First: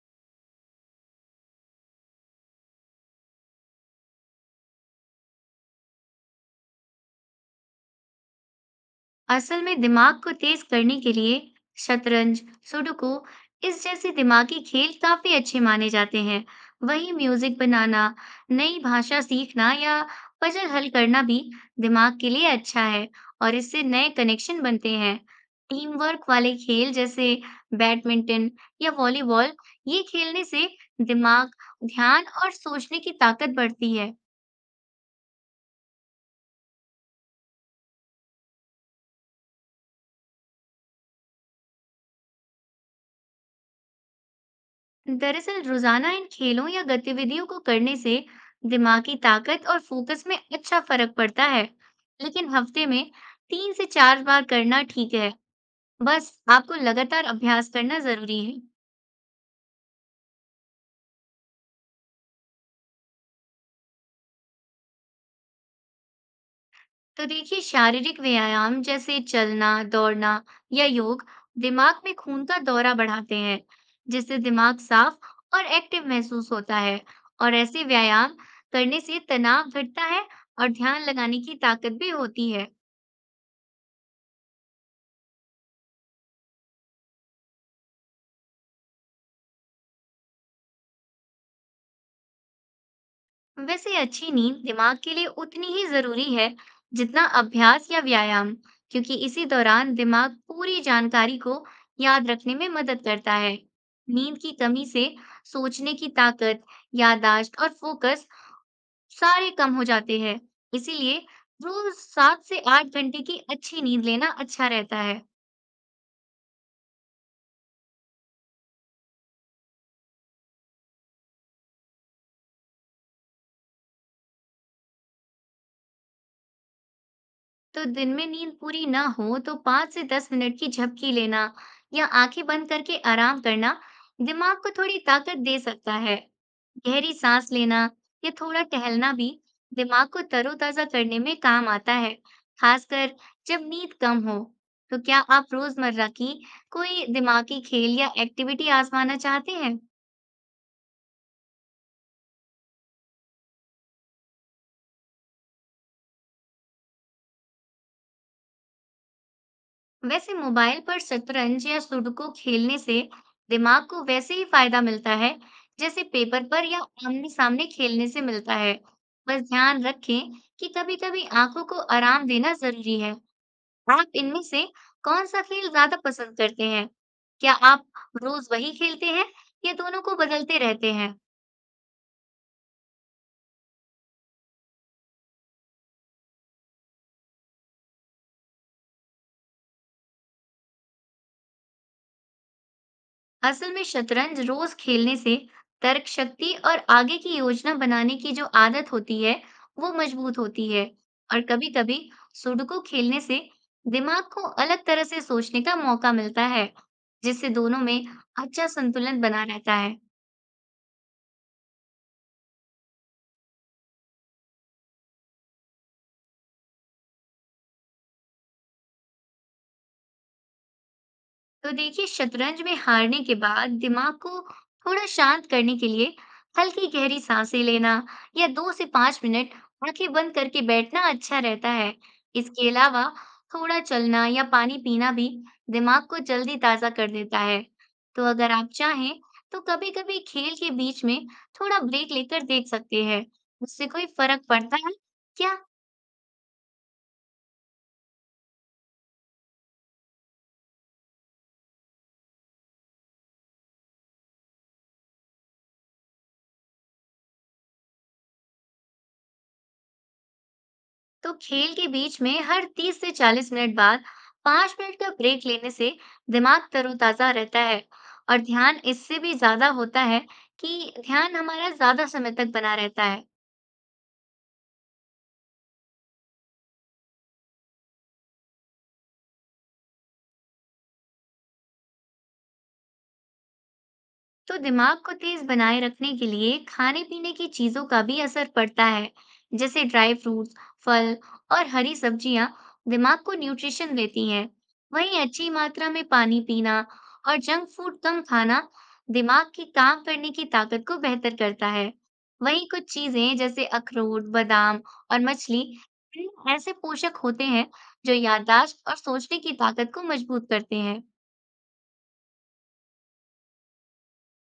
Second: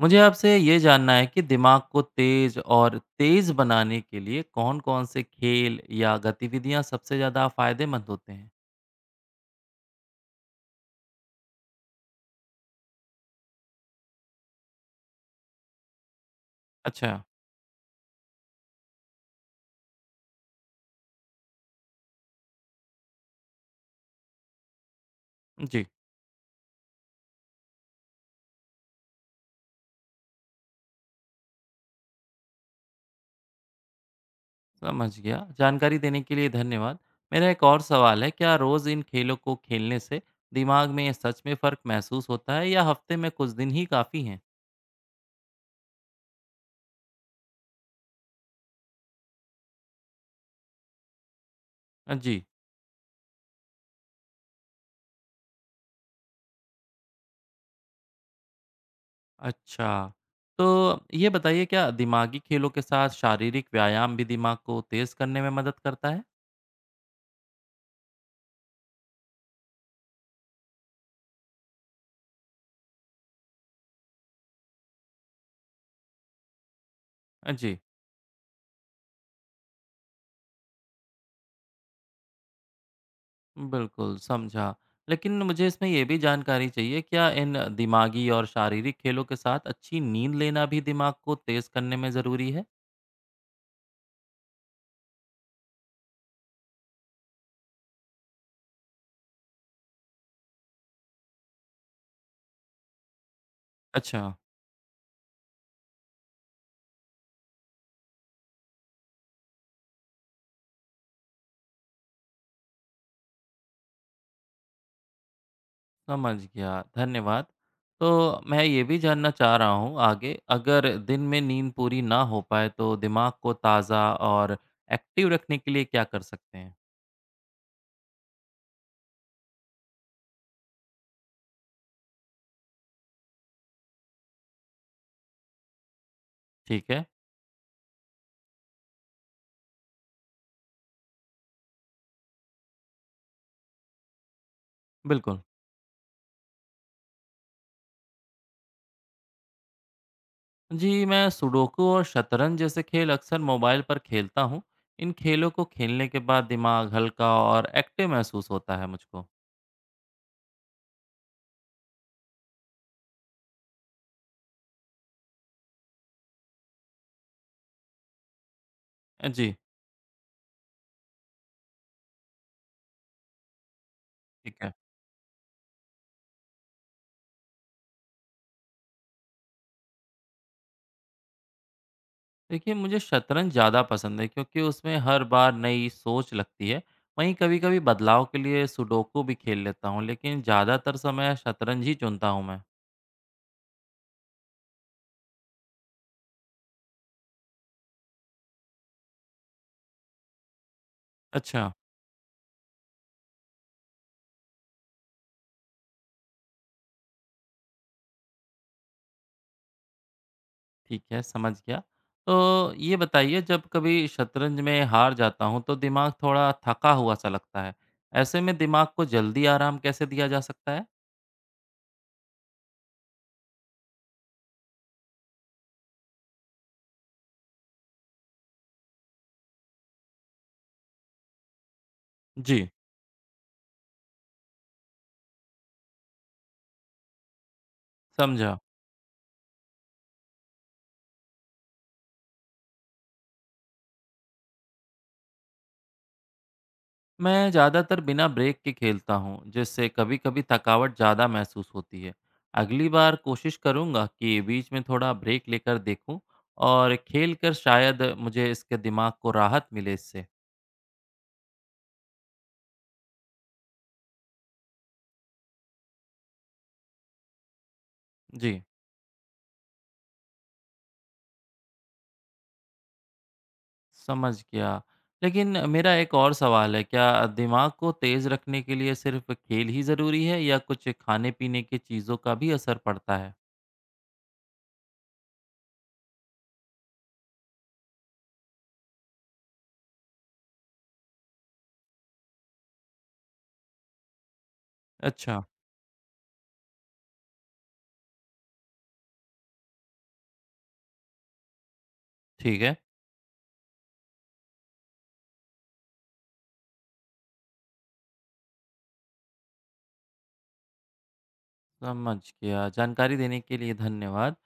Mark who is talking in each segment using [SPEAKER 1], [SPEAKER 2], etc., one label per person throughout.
[SPEAKER 1] मुझे आपसे ये जानना है कि दिमाग को तेज और तेज बनाने के लिए कौन-कौन से खेल या गतिविधियाँ सबसे ज़्यादा फ़ायदेमंद होते हैं?
[SPEAKER 2] असल में दिमाग को तेज करने के लिए शतरंज, सुडोकू इस जैसे दिमागी खेल काफी अच्छे माने जाते हैं। वहीं
[SPEAKER 1] अच्छा,
[SPEAKER 2] म्यूजिक बनाना, नई भाषा सीखना या पजल हल करना भी दिमाग के लिए अच्छा है और इससे नए कनेक्शन बनते हैं।
[SPEAKER 1] जी,
[SPEAKER 2] टीम वर्क वाले खेल जैसे बैडमिंटन या वॉलीबॉल ये खेलने से दिमाग, ध्यान और सोचने की ताकत बढ़ती है।
[SPEAKER 1] समझ गया। जानकारी देने के लिए धन्यवाद। मेरा एक और सवाल है, क्या रोज़ इन खेलों को खेलने से दिमाग में सच में फ़र्क महसूस होता है या हफ़्ते में कुछ दिन ही काफ़ी हैं?
[SPEAKER 2] दरअसल रोजाना इन खेलों या गतिविधियों को करने से दिमागी ताकत और फोकस में अच्छा फर्क पड़ता है,
[SPEAKER 1] जी,
[SPEAKER 2] लेकिन हफ्ते में 3 से 4 बार करना ठीक है। बस आपको लगातार अभ्यास करना जरूरी है।
[SPEAKER 1] अच्छा। तो ये बताइए क्या दिमागी खेलों के साथ शारीरिक व्यायाम भी दिमाग को तेज़ करने में मदद करता है?
[SPEAKER 2] तो देखिए, शारीरिक व्यायाम जैसे चलना, दौड़ना या योग दिमाग में खून का दौरा बढ़ाते हैं, जिससे दिमाग साफ और एक्टिव महसूस होता है। और
[SPEAKER 1] जी।
[SPEAKER 2] ऐसे व्यायाम करने से तनाव घटता है और ध्यान लगाने की ताकत भी होती है।
[SPEAKER 1] बिल्कुल, समझा। लेकिन मुझे इसमें ये भी जानकारी चाहिए, क्या इन दिमागी और शारीरिक खेलों के साथ अच्छी नींद लेना भी दिमाग को तेज़ करने में ज़रूरी है?
[SPEAKER 2] वैसे अच्छी नींद दिमाग के लिए उतनी ही जरूरी है जितना अभ्यास या व्यायाम, क्योंकि इसी दौरान दिमाग पूरी जानकारी को याद रखने में मदद करता है।
[SPEAKER 1] अच्छा।
[SPEAKER 2] नींद की कमी से सोचने की ताकत, याददाश्त और फोकस सारे कम हो जाते हैं। इसीलिए रोज 7 से 8 घंटे की अच्छी नींद लेना अच्छा रहता है।
[SPEAKER 1] समझ गया, धन्यवाद। तो मैं ये भी जानना चाह रहा हूँ आगे, अगर दिन में नींद पूरी ना हो पाए, तो दिमाग को ताज़ा और एक्टिव रखने के लिए क्या कर सकते हैं?
[SPEAKER 2] तो दिन में नींद पूरी ना हो तो 5 से 10 मिनट की झपकी लेना या आंखें बंद करके आराम करना दिमाग को थोड़ी ताकत दे सकता है।
[SPEAKER 1] ठीक है,
[SPEAKER 2] गहरी सांस लेना या थोड़ा टहलना भी दिमाग को तरोताजा करने में काम आता है, खासकर जब नींद कम हो। तो क्या
[SPEAKER 1] बिल्कुल।
[SPEAKER 2] आप रोजमर्रा की कोई दिमागी खेल या एक्टिविटी आजमाना चाहते हैं?
[SPEAKER 1] जी, मैं सुडोकू और शतरंज जैसे खेल अक्सर मोबाइल पर खेलता हूँ। इन खेलों को खेलने के बाद दिमाग हल्का और एक्टिव महसूस होता है मुझको।
[SPEAKER 2] वैसे मोबाइल पर शतरंज या सुडोकू खेलने से दिमाग को वैसे ही फायदा मिलता है, जैसे पेपर पर या आमने सामने खेलने से मिलता है। बस
[SPEAKER 1] जी।
[SPEAKER 2] ध्यान रखें कि कभी कभी आंखों को आराम देना जरूरी है। आप इनमें
[SPEAKER 1] ठीक
[SPEAKER 2] से
[SPEAKER 1] है।
[SPEAKER 2] कौन सा खेल ज्यादा पसंद करते हैं? क्या आप रोज वही खेलते हैं या दोनों को बदलते रहते हैं?
[SPEAKER 1] देखिए, मुझे शतरंज ज़्यादा पसंद है क्योंकि उसमें हर बार नई सोच लगती है। वहीं कभी कभी बदलाव के लिए सुडोकू भी खेल लेता हूँ, लेकिन ज़्यादातर समय शतरंज ही चुनता हूँ मैं।
[SPEAKER 2] असल में शतरंज रोज खेलने से तर्क शक्ति और आगे की योजना बनाने की जो आदत होती है, वो मजबूत होती है। और
[SPEAKER 1] अच्छा।
[SPEAKER 2] कभी-कभी सुडोकू खेलने से दिमाग को अलग तरह से सोचने का मौका मिलता है, जिससे दोनों में अच्छा संतुलन बना रहता है।
[SPEAKER 1] ठीक है, समझ गया। तो ये बताइए, जब कभी शतरंज में हार जाता हूँ तो दिमाग थोड़ा थका हुआ-सा लगता है। ऐसे में दिमाग को जल्दी आराम कैसे दिया जा सकता है?
[SPEAKER 2] तो देखिए, शतरंज में हारने के बाद दिमाग को थोड़ा शांत करने के लिए हल्की गहरी सांसें लेना या 2 से 5 मिनट आंखें बंद करके बैठना अच्छा रहता है।
[SPEAKER 1] जी।
[SPEAKER 2] इसके अलावा थोड़ा चलना या पानी पीना भी दिमाग को जल्दी ताजा कर देता है। तो अगर
[SPEAKER 1] समझा।
[SPEAKER 2] आप चाहें तो कभी कभी खेल के बीच में थोड़ा ब्रेक लेकर देख सकते हैं। उससे कोई फर्क पड़ता है क्या?
[SPEAKER 1] मैं ज़्यादातर बिना ब्रेक के खेलता हूँ, जिससे कभी-कभी थकावट ज़्यादा महसूस होती है। अगली बार कोशिश करूँगा कि बीच में थोड़ा ब्रेक लेकर देखूँ और खेल कर, शायद मुझे इसके दिमाग को राहत मिले इससे।
[SPEAKER 2] तो खेल के बीच में हर 30 से 40 मिनट बाद 5 मिनट का ब्रेक लेने से दिमाग तरोताजा रहता है और
[SPEAKER 1] जी।
[SPEAKER 2] ध्यान इससे भी ज्यादा होता है, कि ध्यान हमारा ज्यादा समय तक बना रहता है।
[SPEAKER 1] समझ गया। लेकिन मेरा एक और सवाल है, क्या दिमाग को तेज़ रखने के लिए सिर्फ़ खेल ही ज़रूरी है या कुछ खाने-पीने की चीज़ों का भी असर पड़ता है?
[SPEAKER 2] तो दिमाग को तेज बनाए रखने के लिए खाने पीने की चीजों का भी असर पड़ता है, जैसे ड्राई फ्रूट्स, फल और हरी सब्जियां दिमाग को न्यूट्रिशन देती हैं। वहीं
[SPEAKER 1] अच्छा,
[SPEAKER 2] अच्छी मात्रा में पानी पीना और जंक फूड कम खाना दिमाग की काम करने की ताकत को बेहतर करता है।
[SPEAKER 1] ठीक
[SPEAKER 2] वहीं
[SPEAKER 1] है,
[SPEAKER 2] कुछ चीजें जैसे अखरोट, बादाम और मछली, इनमें ऐसे पोषक होते हैं जो याददाश्त और सोचने की ताकत को मजबूत करते हैं।
[SPEAKER 1] समझ गया। जानकारी देने के लिए धन्यवाद।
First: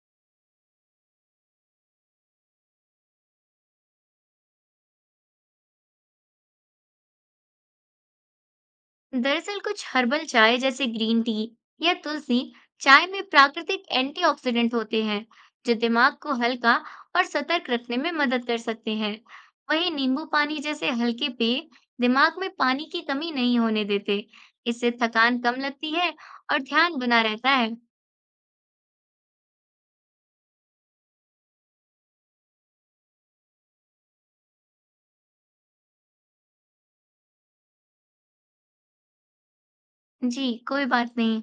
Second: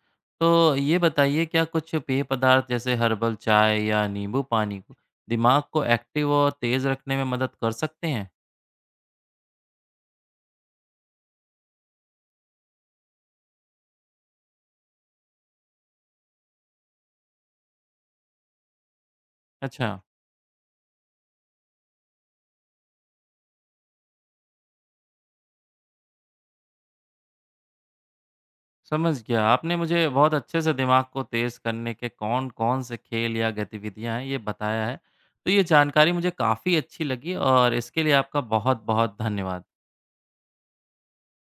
[SPEAKER 1] तो ये बताइए, क्या कुछ पेय पदार्थ जैसे हर्बल चाय या नींबू पानी को दिमाग को एक्टिव और तेज़ रखने में मदद कर सकते हैं?
[SPEAKER 2] दरअसल कुछ हर्बल चाय जैसे ग्रीन टी या तुलसी चाय में प्राकृतिक एंटीऑक्सीडेंट होते हैं, जो दिमाग को हल्का और सतर्क रखने में मदद कर सकते हैं। वहीं
[SPEAKER 1] अच्छा।
[SPEAKER 2] नींबू पानी जैसे हल्के पेय दिमाग में पानी की कमी नहीं होने देते, इससे थकान कम लगती है और ध्यान बना रहता है।
[SPEAKER 1] समझ गया। आपने मुझे बहुत अच्छे से दिमाग को तेज़ करने के कौन-कौन से खेल या गतिविधियाँ हैं, ये बताया है। तो ये जानकारी मुझे काफ़ी अच्छी लगी और इसके लिए आपका बहुत-बहुत धन्यवाद।
[SPEAKER 2] जी, कोई बात नहीं।